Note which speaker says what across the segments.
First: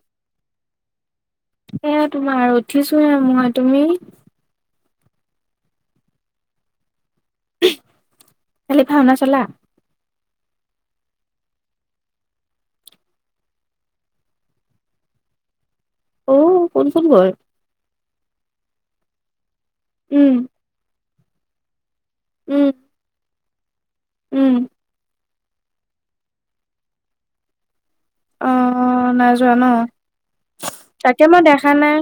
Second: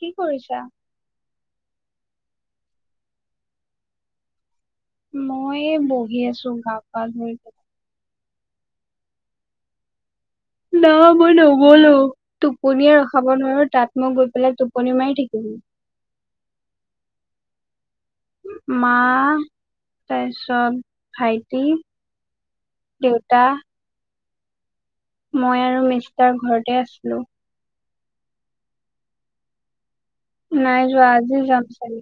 Speaker 1: কি কৰিছা?
Speaker 2: এয়া তোমাৰ উঠিছোহে মই, তুমি?
Speaker 1: মই বহি আছো গা পা ধুই পাই।
Speaker 2: কালি ভাওনা চালা?
Speaker 1: নাই মই নগলো, টোপনিয়ে ৰখাব নোৱাৰো তাত মই গৈ পেলাই টোপনি মাৰি থাকিম। উম [inaudible]
Speaker 2: অহ কোনচোন ঘৰ?
Speaker 1: মা
Speaker 2: উম
Speaker 1: তাৰপিছত ভাইটি,
Speaker 2: উম
Speaker 1: দেউত টা
Speaker 2: উম।
Speaker 1: মই আৰু মিষ্টাৰ ঘৰতে আছিলোঁ।
Speaker 2: অ নাই যোৱা ন,
Speaker 1: নাই যোৱা
Speaker 2: তাকে
Speaker 1: আজি
Speaker 2: মই
Speaker 1: যাম
Speaker 2: দেখা নাই?
Speaker 1: চাগে।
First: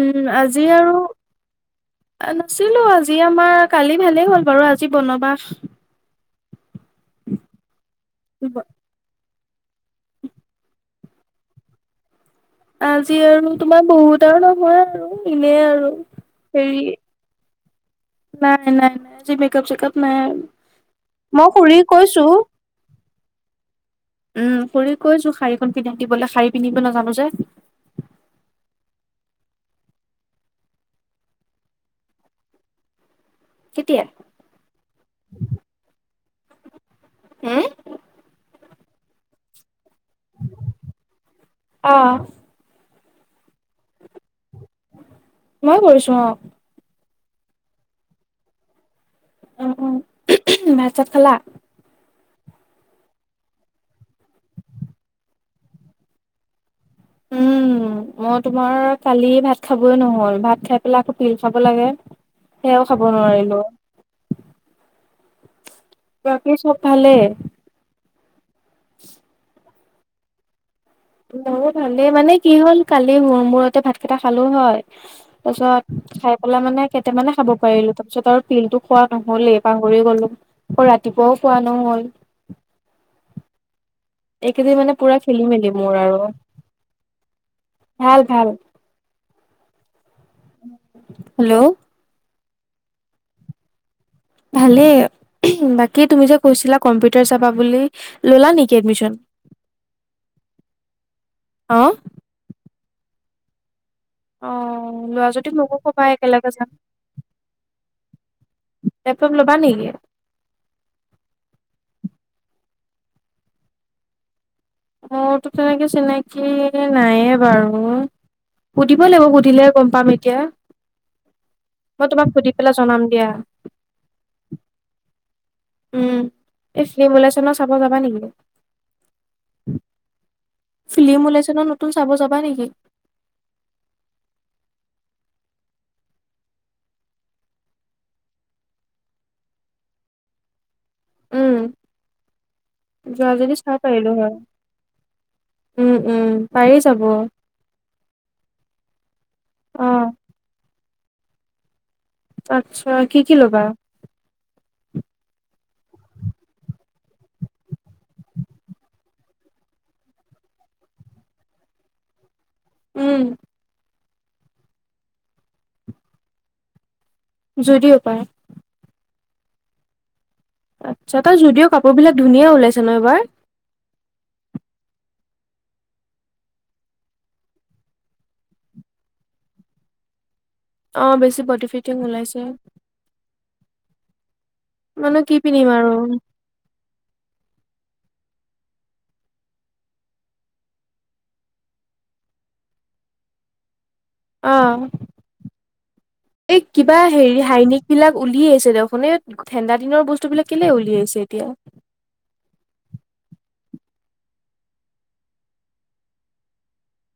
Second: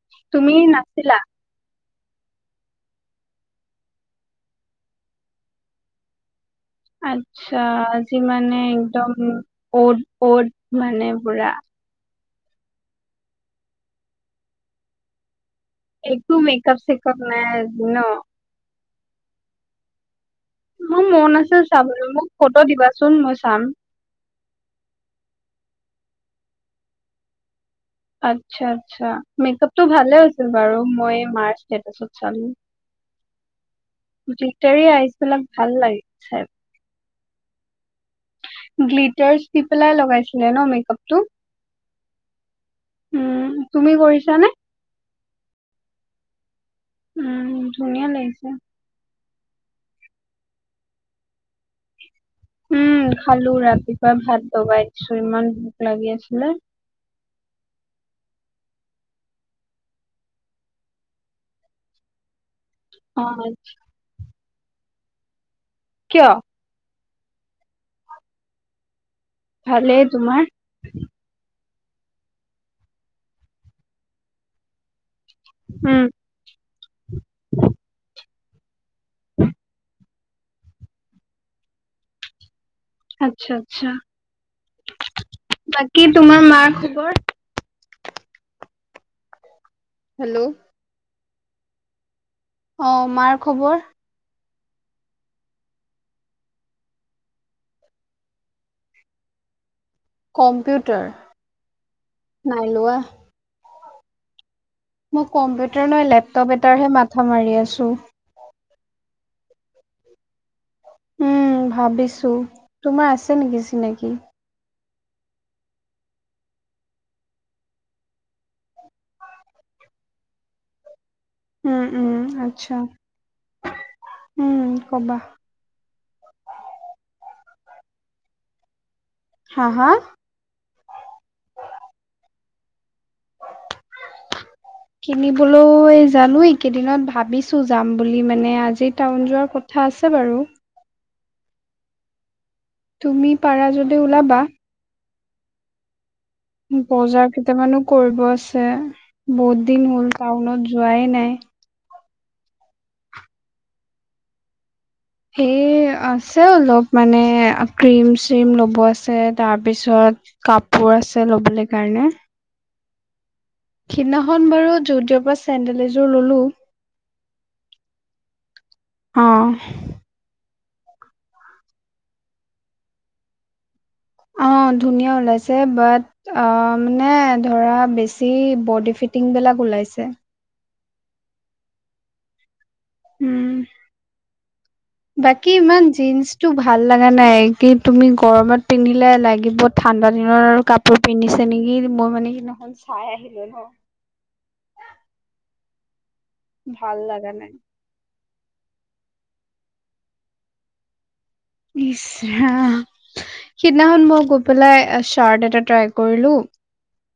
Speaker 2: উম
Speaker 1: তুমি
Speaker 2: আজি আৰু
Speaker 1: নাছিলা?
Speaker 2: নাছিলো আজি আমাৰ কালি ভালেই হ'ল বাৰু আজি বনবাস
Speaker 1: আচ্ছা, আজি মানে একদম অত তত মানে পুৰা
Speaker 2: আজি আৰু তোমাৰ বহুত আৰু নহয় আৰু এনে আৰু
Speaker 1: একো মেকআপ
Speaker 2: হেৰি
Speaker 1: চেকআপ নাই আজি ন?
Speaker 2: নাই, নাই, নাই। আজি মেকআপ, চেকআপ নাই।
Speaker 1: মোৰ মন
Speaker 2: মই
Speaker 1: আছে
Speaker 2: খুৰীক
Speaker 1: চাবলৈ,
Speaker 2: কৈছো
Speaker 1: মোক ফটো দিবাচোন মই চাম।
Speaker 2: উম, খুৰি কৈছোঁ! শাৰীখন পিন্ধাই দিবলে, শাৰী পিন্ধিব নাজানোঁ যে।
Speaker 1: আচ্ছা, আচ্ছা। মেকআপটো ভালে আছিল বাৰু, মই মাৰ ষ্টেটাচত চালোঁ।
Speaker 2: [unintelligible]
Speaker 1: গিটাৰী আইচবিলাক ভাল লাগিছে।
Speaker 2: হু!
Speaker 1: গ্লিটাৰ দি পেলাই লগাইছিলে ন মেকআপটো?
Speaker 2: অ
Speaker 1: উম তুমি কৰিছানে?
Speaker 2: মই কৰিছো অ।
Speaker 1: উম, ধুনীয়া লাগিছে।
Speaker 2: অ, উহ উহুম ভাত - চাত খালা?
Speaker 1: উম খালো, ৰাতিপুৱা ভাত দবাই দিছো, ইমান ভোক লাগি আছিলে।
Speaker 2: উম। মই তোমাৰ কালি ভাত খাবই নহল, ভাত খাই পেলাই আকৌ পিল খাব লাগে। সেয়াও খাব
Speaker 1: অ
Speaker 2: নোৱাৰিলো।
Speaker 1: কিয়
Speaker 2: বাকি চব ভালে?
Speaker 1: ভালে, তোমাৰ?
Speaker 2: ময়ো ভালেই মানে কি হ'ল কালি মূৰতে ভাত কেইটা খালো হয়
Speaker 1: উম
Speaker 2: তাৰপিছত খাই পেলাই মানে কেইটামানে খাব পাৰিলো। তাৰপিছত আৰু পিলটো খোৱা নহলেই, পাহৰি গলো আৰু ৰাতিপুৱাও খোৱা নহল।
Speaker 1: আচ্ছা আচ্ছা।
Speaker 2: এইকেইদিন মানে পুৰা খেলি মেলি মোৰ
Speaker 1: বাকী
Speaker 2: আৰু
Speaker 1: তোমাৰ মাৰ খবৰ?
Speaker 2: ভাল ভাল।
Speaker 1: হেল্ল'?
Speaker 2: হেল্ল'!
Speaker 1: অ'! মাৰ খবৰ?
Speaker 2: ভালেই। বাকী তুমি যে কৈছিলা! কম্পিউটাৰ যাবা বুলি, ল'লা নেকি এডমিশ্যন? [inaudible]
Speaker 1: কম্পিউটাৰ, নাই লোৱা।
Speaker 2: অ
Speaker 1: মই
Speaker 2: লোৱা যদি মোকো
Speaker 1: কম্পিউটাৰ
Speaker 2: কবা
Speaker 1: নহয়,
Speaker 2: একেলগে
Speaker 1: লেপটপ
Speaker 2: যাম
Speaker 1: এটাৰহে মাথা মাৰি আছোঁ।
Speaker 2: লেপটপ ল'বা নেকি?
Speaker 1: উম, ভাবিছোঁ। তোমাৰ আছে নেকি চিনাকি?
Speaker 2: মোৰতো তেনেকে চিনাকি নাইয়ে বাৰু। সুধিব লাগিব, সুধিলে গম পাম এতিয়া।
Speaker 1: উম,
Speaker 2: মই
Speaker 1: উম,
Speaker 2: তোমাক সুধি পেলাই
Speaker 1: আচ্ছা।
Speaker 2: জনাম দিয়া
Speaker 1: উম, ক'বা?
Speaker 2: উম এই ফিল্ম ওলাইছে চাব যাবা নেকি?
Speaker 1: হা! হা!
Speaker 2: ফিল্ম ওলাইছে নহয়, নতুন চাব যাবা নেকি?
Speaker 1: কিনিবলৈ, জানোঁ এইকেইদিনত ভাবিছোঁ যাম বুলি, মানে, আজি টাউন যোৱাৰ কথা আছে। আছে বাৰু।
Speaker 2: উম,
Speaker 1: তুমি
Speaker 2: যোৱা যদি
Speaker 1: পাৰা
Speaker 2: চাব পাৰিলোঁ হয়।
Speaker 1: ওলাবা
Speaker 2: উম! উম পাৰি যাব
Speaker 1: বজাৰ কেইটামানো কৰিব আছে। আছে। বহুত দিন
Speaker 2: অ
Speaker 1: হ'ল টাউনত যোৱাই নাই।
Speaker 2: আচ্ছা, কি কি ল'বা?
Speaker 1: হে আছে। অলপ মানে, ক্ৰীম চ্ৰীম ল'ব আছে। তাৰপিছত, কাপোৰ অ'! আছে ল'বলৈ কাৰণে।
Speaker 2: উম।
Speaker 1: সিদিনাখন বাৰু যদিও পৰা চেণ্ডেল এযোৰ ললো।
Speaker 2: যদিও পায়।
Speaker 1: অ
Speaker 2: আচ্ছা তাৰ যদিও কাপোৰ বিলাক ধুনীয়া ওলাইছে ন এইবাৰ [inaudible]
Speaker 1: অ', ধুনীয়া উলাইছে, বাত আঁ মানে, ধৰা বডি ফিটিং বিলাক ওলাইছে।
Speaker 2: অ'! বেছি বডি ফিটিং ওলাইছে।
Speaker 1: উম,
Speaker 2: মানে কি
Speaker 1: বাকী
Speaker 2: পিন্ধিম
Speaker 1: ইমান
Speaker 2: আৰু
Speaker 1: জিন্স টো ভাল লগা নাই! কি তুমি গৰমত পিন্ধিলে লাগিব। ঠাণ্ডা দিনৰ কাপোৰ পিন্ধিছে নেকি, মোৰ মানে কি নহৈ চাই আহিলোঁ ন'!
Speaker 2: অ'! এই, কিবা
Speaker 1: ভাল লগা
Speaker 2: হেৰি
Speaker 1: নাই।
Speaker 2: হাইনেক বিলাক উলিয়াই দেখোন এ, ঠাণ্ডা দিনৰ বস্তু বিলাক কেলে উলিয়াইছে? এতিয়া
Speaker 1: ইছ ৰাম! সিদিনাখন মই গৈ পেলাই শাৰ্ট এটা ট্ৰাই কৰিলোঁ।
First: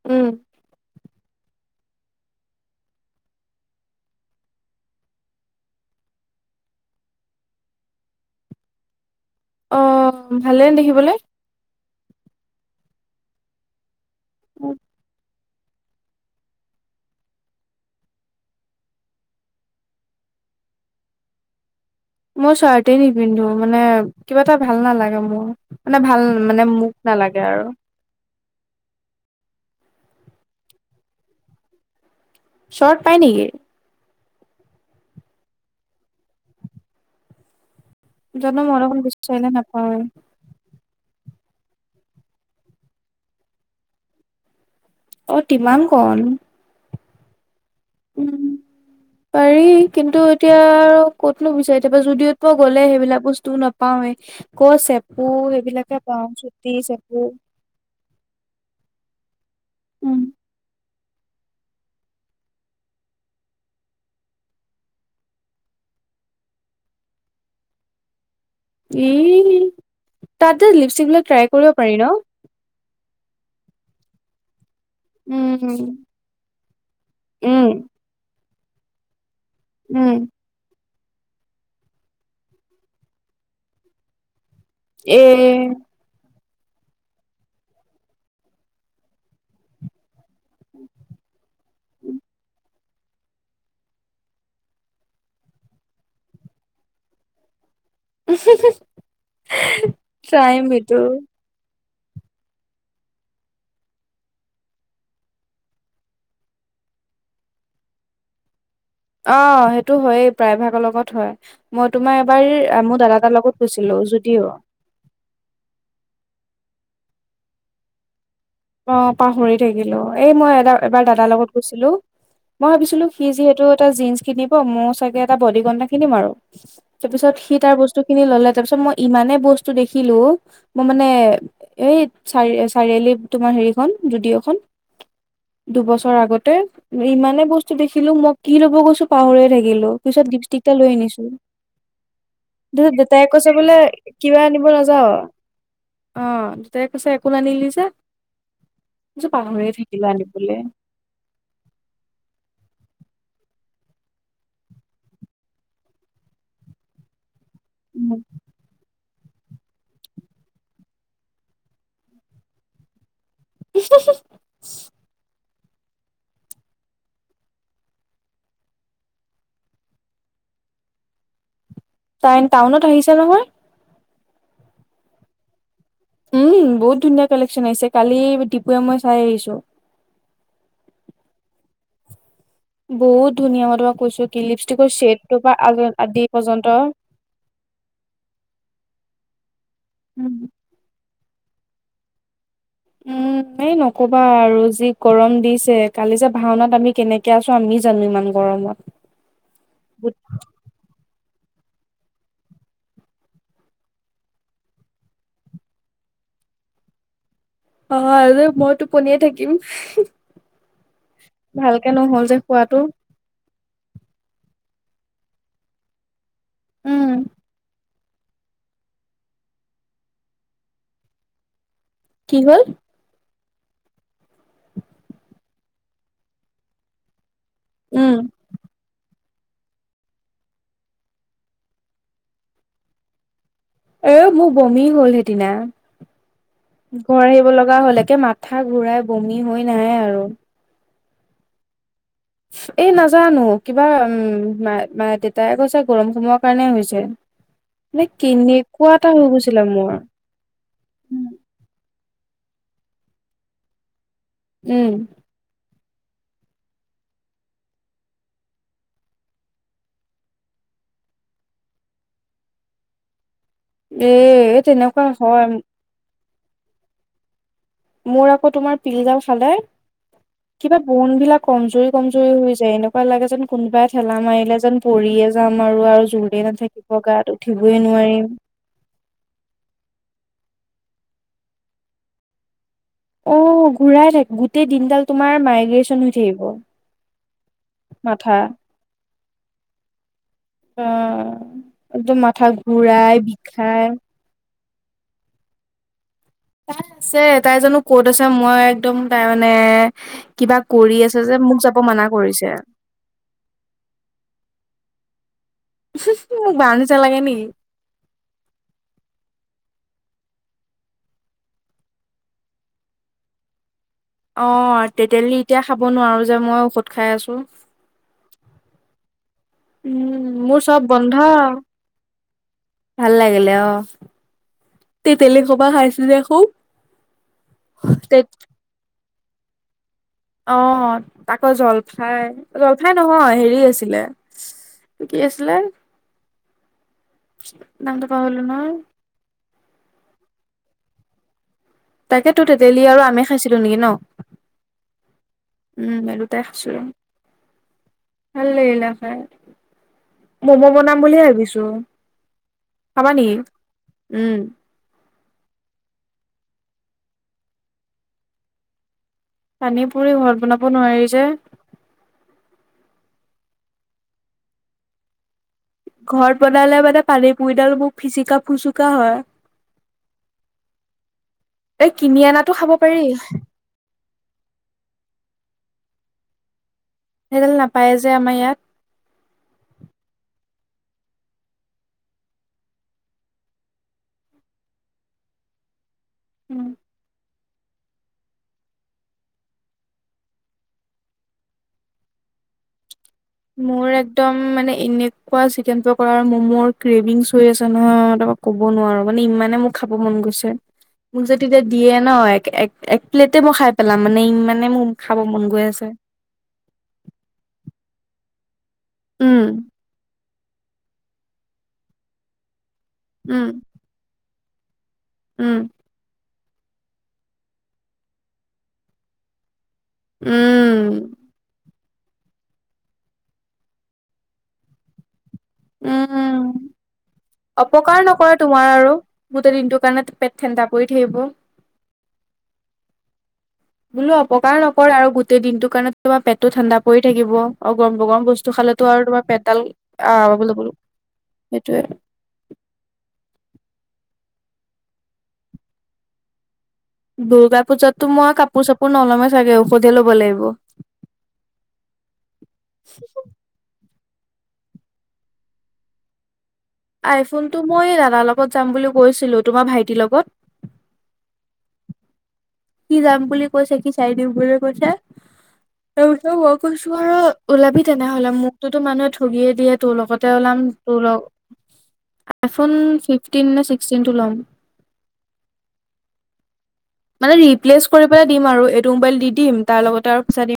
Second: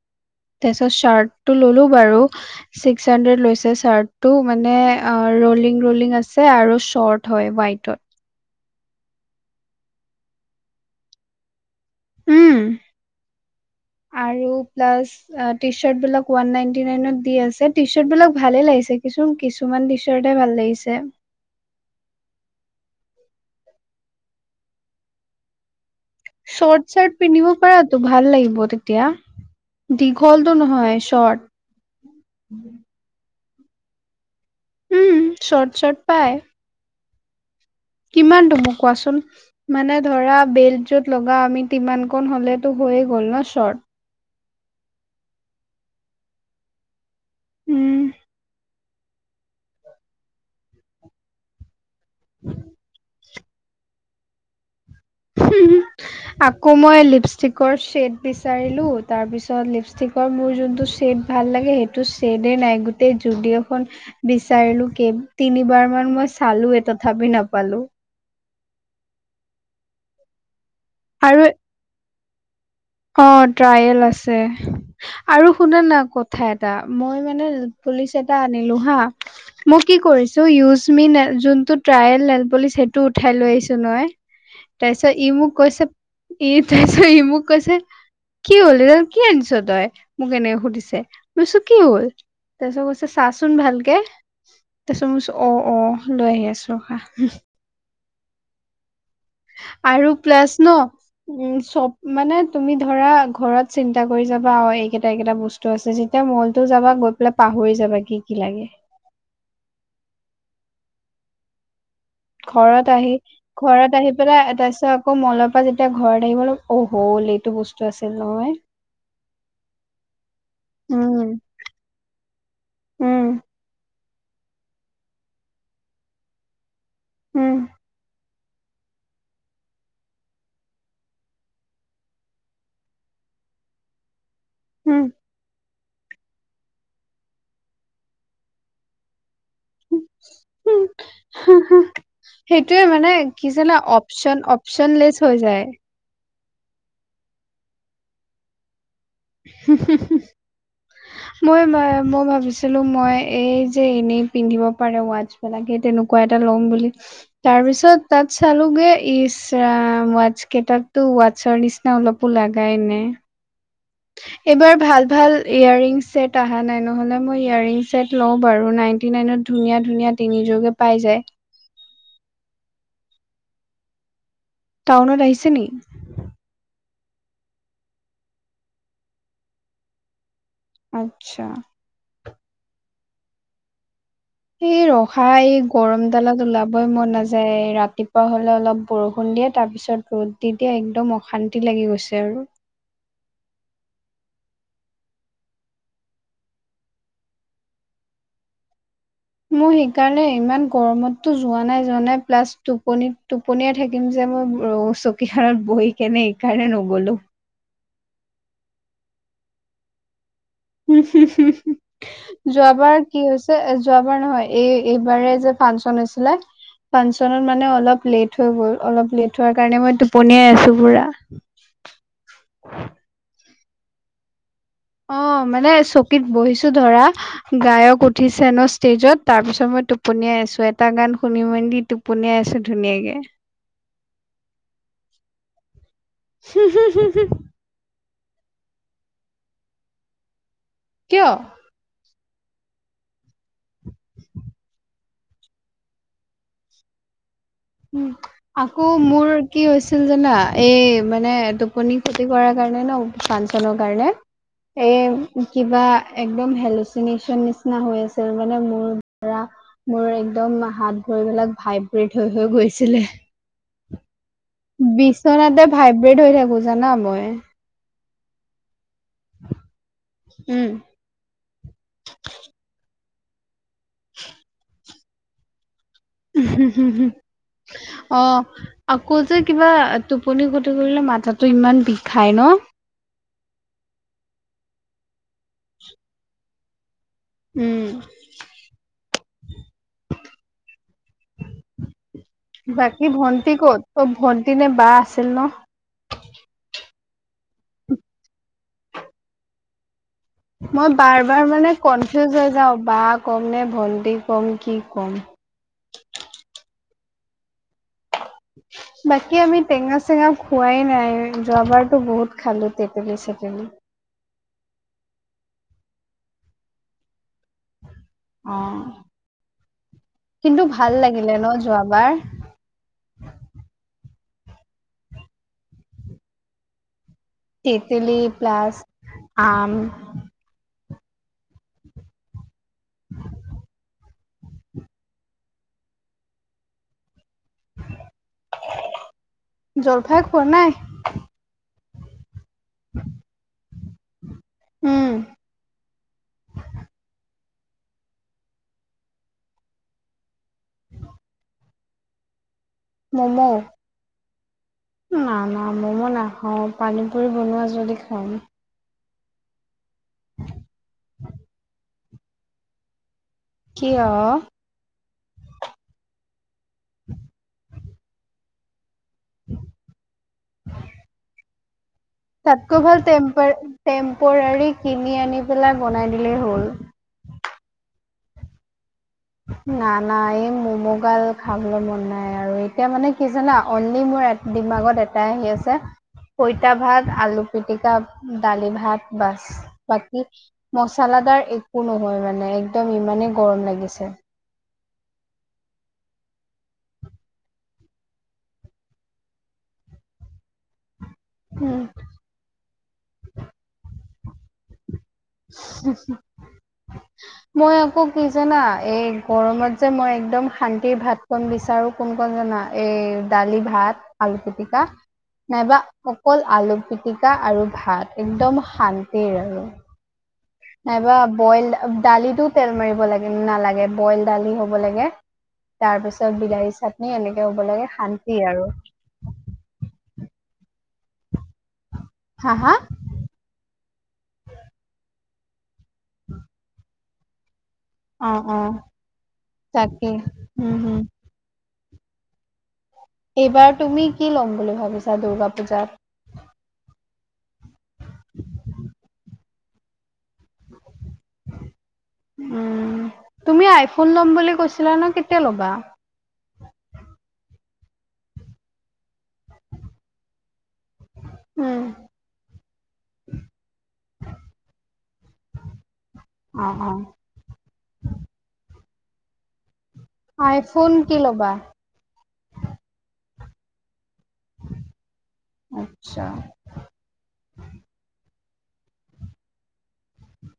Speaker 2: উম
Speaker 1: তাৰপিছত শাৰ্টটো ল'লো। বাৰু ছিক্স হান্দ্ৰেত লৈছে শাৰ্টটো। মানে, ৰোলিং ৰোলিং আছে আৰু চৰ্ট হয়, হোৱাইটত।
Speaker 2: অ'! ভালে দেখিবলৈ।
Speaker 1: উম আৰু প্লাছ আঁ টি শাৰ্টবিলাক ওৱান নাইন্টি নাইনত দি আছে। টি চাৰ্ট বিলাক ভালে লাগিছে! কিছু, কিছুমান টি চাৰ্ট ভাল লাগিছে!
Speaker 2: মই শাৰ্টেই নিপিন্ধো। মানে, কিবা এটা ভাল নালাগে মোৰ! মানে ভাল মানে
Speaker 1: চৰ্ট
Speaker 2: মোক
Speaker 1: শাৰ্ট
Speaker 2: নালাগে
Speaker 1: পিন্ধিব
Speaker 2: আৰু
Speaker 1: পাৰাতো? ভাল লাগিব। হ'ব তেতিয়া। দীঘলটো নহয় চৰ্ট।
Speaker 2: শৰ্ট পাই নেকি
Speaker 1: উম শৰ্ট চৰ্ট পাই। কিমান ত
Speaker 2: জানো
Speaker 1: মোক
Speaker 2: মই দেখোন
Speaker 1: কোৱাচোন
Speaker 2: বিচাৰিলে নাপাওঁৱে
Speaker 1: মানে ধৰা বেল 'ত লগা আমি তিমান কণ হ'লেতো হৈয়ে গ'ল ন শ্বৰ্ট।
Speaker 2: অ তিমান কণ উ
Speaker 1: শৰ্ট
Speaker 2: পাৰি কিন্তু এতিয়া আৰু ক'তনো বুজাই কো যুদিওত গ'লে সেইবিলাক বস্তুও নাপাওৱে ক চ
Speaker 1: আকৌ মই লিপষ্টিকৰ শ্বেট বিচাৰিলো। তাৰ পিছত
Speaker 2: উম
Speaker 1: লিপষ্টিকৰ মোৰ যোনটো ছেদ ভাল লাগে সেইটো ছেদে নাই গোটেই যুদিঅ খন বিচাৰিলো তিনিবাৰ মান মই চালোৱে তথাপি নাপালো।
Speaker 2: এ তাতে লিপষ্টিক
Speaker 1: আৰু
Speaker 2: ট্ৰাই কৰিব পাৰি ন
Speaker 1: অ ট্ৰায়েল আছে আৰু
Speaker 2: উম,
Speaker 1: শুনা না কথা এটা মই মানে
Speaker 2: উম,
Speaker 1: পুলিচ এটা আনিলোঁ হা মই কি
Speaker 2: উম,
Speaker 1: কৰিছোঁ ইউজ তুমি যোনটো ট্ৰায়েল নেতপলিছ সেইটো উঠাই লৈ আহিছো নহয়। তাৰপিছত
Speaker 2: এ
Speaker 1: ই মোক কৈছে এ তইছ ই মোক কৈছে কি হল ত কি আনিছ তই মোক এনেক সুধিছে মই কৈছো কি হল তাৰপিছত কৈছে চাচোন ভালকে তাৰপছত ম অ অ লৈ আহি আছো খা
Speaker 2: উ
Speaker 1: আৰু প্লাছ ন উ চব মানে তুমি ধৰা ঘৰত চিন্তা কৰি যাবা অ এইকেইটা এই কেইটা বস্তু আছে যেতিয়া মলতো যাবা গৈ পেলাই পাহৰি যাবা কি কি লাগে।
Speaker 2: অ সেইটো হয়েই প্ৰায় ভাগৰ লগত হয় মই তোমাৰ এবাৰ
Speaker 1: ঘৰত
Speaker 2: মোৰ
Speaker 1: আহি
Speaker 2: দাদা এটাৰ লগত গৈছিলো
Speaker 1: ঘৰত আহি
Speaker 2: যদিও
Speaker 1: পেলাই তাৰ পিছত আকৌ মলৰ পৰা যেতিয়া ঘৰত আহিব ল অ হ''ল এইটো বস্তু আছিল নহয়
Speaker 2: অ পাহৰি থাকিলো এই মই এ এবাৰ
Speaker 1: উম
Speaker 2: দাদাৰ লগত গৈছিলো মই ভাবিছিলো সি
Speaker 1: উম
Speaker 2: যিহেতু এটা জিন্স কিনিব মই চাগে এটা বডিগন্ট এটা কিনিম আৰু তাৰপিছত
Speaker 1: উম
Speaker 2: সি তাৰ বস্তু খিনি ল'লে তাৰ পিছত মই ইমানে বস্তু দেখিলো মই মানে এই চাৰি চাৰিআলি তোমাৰ হেৰিখন যদি'অখন
Speaker 1: হম
Speaker 2: দুবছৰ আগতে ইমানে বস্তু দেখিলো মই কি ল'ব গৈছো পাহৰিএ থাকিলো পিছত গিফ্টি কিটা
Speaker 1: উম
Speaker 2: লৈ আনিছো।
Speaker 1: উম
Speaker 2: দে
Speaker 1: সেইটোয়ে মানে
Speaker 2: দেউতাই
Speaker 1: কি
Speaker 2: কৈছে
Speaker 1: জানা
Speaker 2: বোলে
Speaker 1: অপচন
Speaker 2: কিবা আনিব
Speaker 1: অপচন
Speaker 2: নাযাও?
Speaker 1: লেচ হৈ যায়।
Speaker 2: অ দুটাই কৈছে একো নানিলি যে? পাহৰিয়ে থাকিলো আনিবলে।
Speaker 1: মই ম মই ভাবিছিলো মই এই যে এনেই পিন্ধিব পাৰে ৱাচছ বিলাকে তেনেকুৱা এটা ল'ম বুলি তাৰ পিছত তাত চালোগে ই ৱাচ কেইটাতো ৱাচৰ নিচিনা অলপো লগাই নাই। এইবাৰ ভাল -ভাল ইয়াৰৰিং ছেট অহা নাই নহ'লে মই ইয়াৰৰিং ছেট লওঁ বাৰু নাইণ্টি নাইনত ধুনীয়া ধুনীয়া তিনিটা যোগে পাই যায়।
Speaker 2: [inaudible] টাউনত আহিছে নহয়।
Speaker 1: টাউনত আহিছে নি?
Speaker 2: উম বহুত ধুনীয়া কালেকচ'ন আহিছে কালি তিপুৱে মই চাই আহিছো।
Speaker 1: আচ্ছা
Speaker 2: বহুত ধুনীয়া হয় তোমাক কৈছো কি
Speaker 1: এই
Speaker 2: লিপষ্টিকৰ
Speaker 1: ৰহা
Speaker 2: শ্বেডটোৰ পৰা
Speaker 1: এই গৰম
Speaker 2: আদি
Speaker 1: দালত
Speaker 2: পৰ্যন্ত
Speaker 1: ওলাবই মন নাযায় ৰাতিপুৱা হলে অলপ বৰষুণ দিয়ে তাৰ পিছত
Speaker 2: উম
Speaker 1: ৰ'দ দি দিয়ে একদম অশান্তি লাগি গৈছে আৰু।
Speaker 2: উম এ নকবা আৰু যি গৰম দিছে কালি যে ভাওনাত আমি কেনেকে আছো আমি জানো ইমান গৰম [unintelligible]
Speaker 1: মোৰ সেইকাৰণে ইমান গৰমত তো যোৱা নাই যোৱা নাই প্লাছ টোপনি টোপনিয়াই থাকিম যে মই চকী খনত বহি কিনে এইকাৰণে নগ'লো।
Speaker 2: অ আৰু মই টোপনিয়াই থাকিম। ভালকে নহ'ল যে খোৱাটো
Speaker 1: যোৱাবাৰ কি হৈছে যে যোৱাবাৰ নহয় এই এইবাৰে যে ফাংচন আছিলে
Speaker 2: উম
Speaker 1: ফাংচনত মানে অলপ লেট হৈ গ'ল অলপ লেট হোৱাৰ কাৰণে মই টোপনিয়াই আছো পুৰা।
Speaker 2: কি হ'ল?
Speaker 1: অ মানে চকীত বহিছো ধৰা গায়ক
Speaker 2: উম
Speaker 1: উঠিছে ন ষ্টেজত তাৰ পিছত মই টোপনিয় আছো এটা গান শুনি মেদি টোপনিয়াই আছো ধুনীয়াকে।
Speaker 2: এ মোৰ বমি হ'ল সেইদিনা। ঘৰ আহিব লগা হ'ল এক একে মাথা ঘূৰাই বমি হৈ নাই আৰু।
Speaker 1: কিয়?
Speaker 2: এই নাজানো কিবা উম মা দেউতাই কৈছে গৰম সোমোৱাৰ কাৰণে হৈছে।
Speaker 1: উ
Speaker 2: মানে
Speaker 1: আকৌ
Speaker 2: কেনেকুৱা এটা হৈ
Speaker 1: মোৰ কি
Speaker 2: গৈছিলে মোৰ
Speaker 1: হৈছিল জানা এই মানে টোপনি খ'তি কৰাৰ কাৰণে ন ফাংচনৰ কাৰণে
Speaker 2: উম
Speaker 1: এই কিবা একদম হে'লচিনেচন নিচিনা হৈ আছিল মানে মোৰ দৰা মোৰ একদম হাত ভৰিবেলাক ভাইব্ৰেট হৈ হৈ গৈছিলে।
Speaker 2: এ তেনেকুৱা হয়
Speaker 1: বিচনাতে ভাইব্ৰেট হৈ থাকো জানা মই।
Speaker 2: মোৰ আকৌ তোমাৰ পি'ল গাল খালে
Speaker 1: উম।
Speaker 2: কিবা বন বিলাক কমজুৰি কমজুৰি হৈ যায় এনেকুৱা লাগে যেন কোনোবাই ঠেলা মাৰিলে যেন পৰিয়ে যাম আৰু আৰু জোৰে
Speaker 1: হম
Speaker 2: নাথাকিব
Speaker 1: হ
Speaker 2: গাত উঠিবই নোৱাৰিম
Speaker 1: অ আকৌ যে কিবা টোপনি খ কৰিলে মাথাটো ইমান বিষাই ন।
Speaker 2: অ ঘূৰাই থাক গোটেই দিনডাল তোমাৰ মাইগ্ৰে্যন হৈ
Speaker 1: উম
Speaker 2: থাকিব। মাথা অ একদম মাথা
Speaker 1: [inaudible] বাকী
Speaker 2: ঘূৰাই
Speaker 1: ভণ্টি ক'ত
Speaker 2: বিষাই
Speaker 1: অ ভণ্টি নে বা আছিল ন
Speaker 2: তাই আছে তাই জানো ক'ত আছে মই একদম তাই মানে কিবা
Speaker 1: মই
Speaker 2: কৰি আছে
Speaker 1: বাৰ
Speaker 2: যে
Speaker 1: বাৰ
Speaker 2: মোক
Speaker 1: মানে
Speaker 2: যাব মানা
Speaker 1: কনফিউজ
Speaker 2: কৰিছে
Speaker 1: হৈ যাও বা কম নে ভন্টি কম কি ক কম
Speaker 2: মোক বা নিচিনা লাগে নেকি
Speaker 1: বাকী আমি টেঙা চেঙা খোৱাই নাই যোৱাবাৰতো বহুত খালো তেতেলী চেতেলী
Speaker 2: অ তেতেলি এতিয়া খাব নোৱাৰো যে মই ঔষধ খাই আছো
Speaker 1: অ
Speaker 2: উম মোৰ চব বন্ধ
Speaker 1: যোৱাবাৰ
Speaker 2: ভাল লাগিলে অ তেতেলি সোপা খাইছিলি যে খুব
Speaker 1: তেতেলি
Speaker 2: তে
Speaker 1: প্লাছ আম
Speaker 2: অ আকৌ জলফাই জলফাই নহয় হেৰি আছিলে কি আছিলে নামটো পাহৰিলো নহয়।
Speaker 1: জলফাই খোৱা নাই।
Speaker 2: তাকে তো তেতেলী আৰু আমে খাইছিলো নেকি ন
Speaker 1: উম
Speaker 2: উম এই দুটাই খাইছিলো। ভাল লাগিলে খাই ম'ম' বনাম বুলি ভাবিছো। খাবা নেকি
Speaker 1: ম'ম'
Speaker 2: উম
Speaker 1: না না মম নাখাওঁ পানী পুৰি বনোৱা যদি খাম।
Speaker 2: পানী পুৰি ঘৰত বনাব নোৱাৰি যে
Speaker 1: কিয়?
Speaker 2: ঘৰত বনালে মানে পানী পুৰিডাল মোক ফিচিকা ফুচুক কা হয় এই কিনি অনাতো খাব
Speaker 1: তাতকৈ
Speaker 2: পাৰি
Speaker 1: ভাল টেম্প টেম্পোৱাৰী কিনি আনি পেলাই বনাই দিলেই হ'ল।
Speaker 2: সেইডাল নাপায় যে আমাৰ ইয়াত
Speaker 1: নাই নাই এই মম' গাল খাবলৈ মন নাই আৰু এতিয়া মানে কি জানা অনলি মোৰ দিমাগত এটাই আহি আছে
Speaker 2: উম
Speaker 1: পইতা ভাত আলু পিটিকা দালি ভাত বচ বাকি মচলাদাৰ একো নহয় মানে একদম ইমানেই গৰম
Speaker 2: মোৰ
Speaker 1: লাগিছে
Speaker 2: একদম মানে এনেকুৱা চিকেন প কৰা ম'ম'ৰ ক্ৰেভিংছ হৈ আছে নহয় তাৰ ক'ব নোৱাৰো মানে ইমানে মোৰ খাব মন গৈছে। মোক যদি এতিয়া
Speaker 1: উম
Speaker 2: দিয়ে ন এক এক এক প্লেটে মই খাই পেলাম মানে ই মানে মোৰ খাব মন গৈ আছে
Speaker 1: মই আকৌ কি জানা এই
Speaker 2: উম
Speaker 1: গৰমত যে মই একদম শান্তিৰ ভাত কন বিচাৰো কোন কণ জানা এই
Speaker 2: উম
Speaker 1: দালি ভাত আলু পিটিকা
Speaker 2: উম
Speaker 1: নাইবা। অকল আলু পিটিকা আৰু ভাত একদম শান্তিৰ আৰু
Speaker 2: উম
Speaker 1: নাইবা বইল দালিতো তেল মাৰিব লাগে নালাগে বইল দালি হ'ব লাগে। তাৰ পিছত
Speaker 2: উম
Speaker 1: বিলাহী চাটনি এনেকে হ'ব লাগে
Speaker 2: অপকাৰ
Speaker 1: শান্তি
Speaker 2: নকৰে তোমাৰ আৰু গোটেই দিনটোৰ কাৰণে পেট ঠেণ্ডা পৰি থাকিব।
Speaker 1: হা হা
Speaker 2: বোলো অপকাৰ নকৰৰে আৰু গোটেই দিনটো কাৰণে তোমাৰ পেটটো ঠাণ্ডা পৰি থাকিব। অ গৰম গৰম
Speaker 1: অ
Speaker 2: বস্তু
Speaker 1: অ
Speaker 2: খালেতো আৰু তোমাৰ পেটডাল
Speaker 1: তাকেই
Speaker 2: আ গুলো গুলো
Speaker 1: উম হম
Speaker 2: সেইটোৱে
Speaker 1: এইবাৰ তুমি কি ল'ম বুলি ভাবিছা দূৰ্গা পূজাত?
Speaker 2: দুৰ্গা পূজাতো মই কাপোৰ চাপোৰ নলমে চাগে, ঔষধে ল'ব লাগিব।
Speaker 1: উম, তুমি আই- ফোন ল'ম বুলি কৈছিলে ন, কেতিয়া ল'বা?
Speaker 2: আইফোনটো মই দাদাৰ লগত যাম বুলি কৈছিলো তোমাৰ ভাইটিৰ লগত
Speaker 1: উম।
Speaker 2: কি যাম বুলি কৈছে কি চাই দিম বুলি কৈছে। ত মই
Speaker 1: অ',
Speaker 2: কৈছো
Speaker 1: অ',
Speaker 2: আৰু ওলাবি তেনেহলে। মোকো তো মানুহে ঠগিয়ে দিয়ে। তোৰ লগতে ওলাম
Speaker 1: আইফোন
Speaker 2: তোৰ
Speaker 1: কি
Speaker 2: লগ
Speaker 1: ল'বা?
Speaker 2: আইফোন ফিফটিন ন ছিক্সটিন টো ল'ম।
Speaker 1: আচ্ছা।
Speaker 2: মানে ৰিপ্লেচ কৰি পেলাই দিম আৰু এইটো মোবাইল দি দিম তাৰ লগতে আৰু পইছা দিম।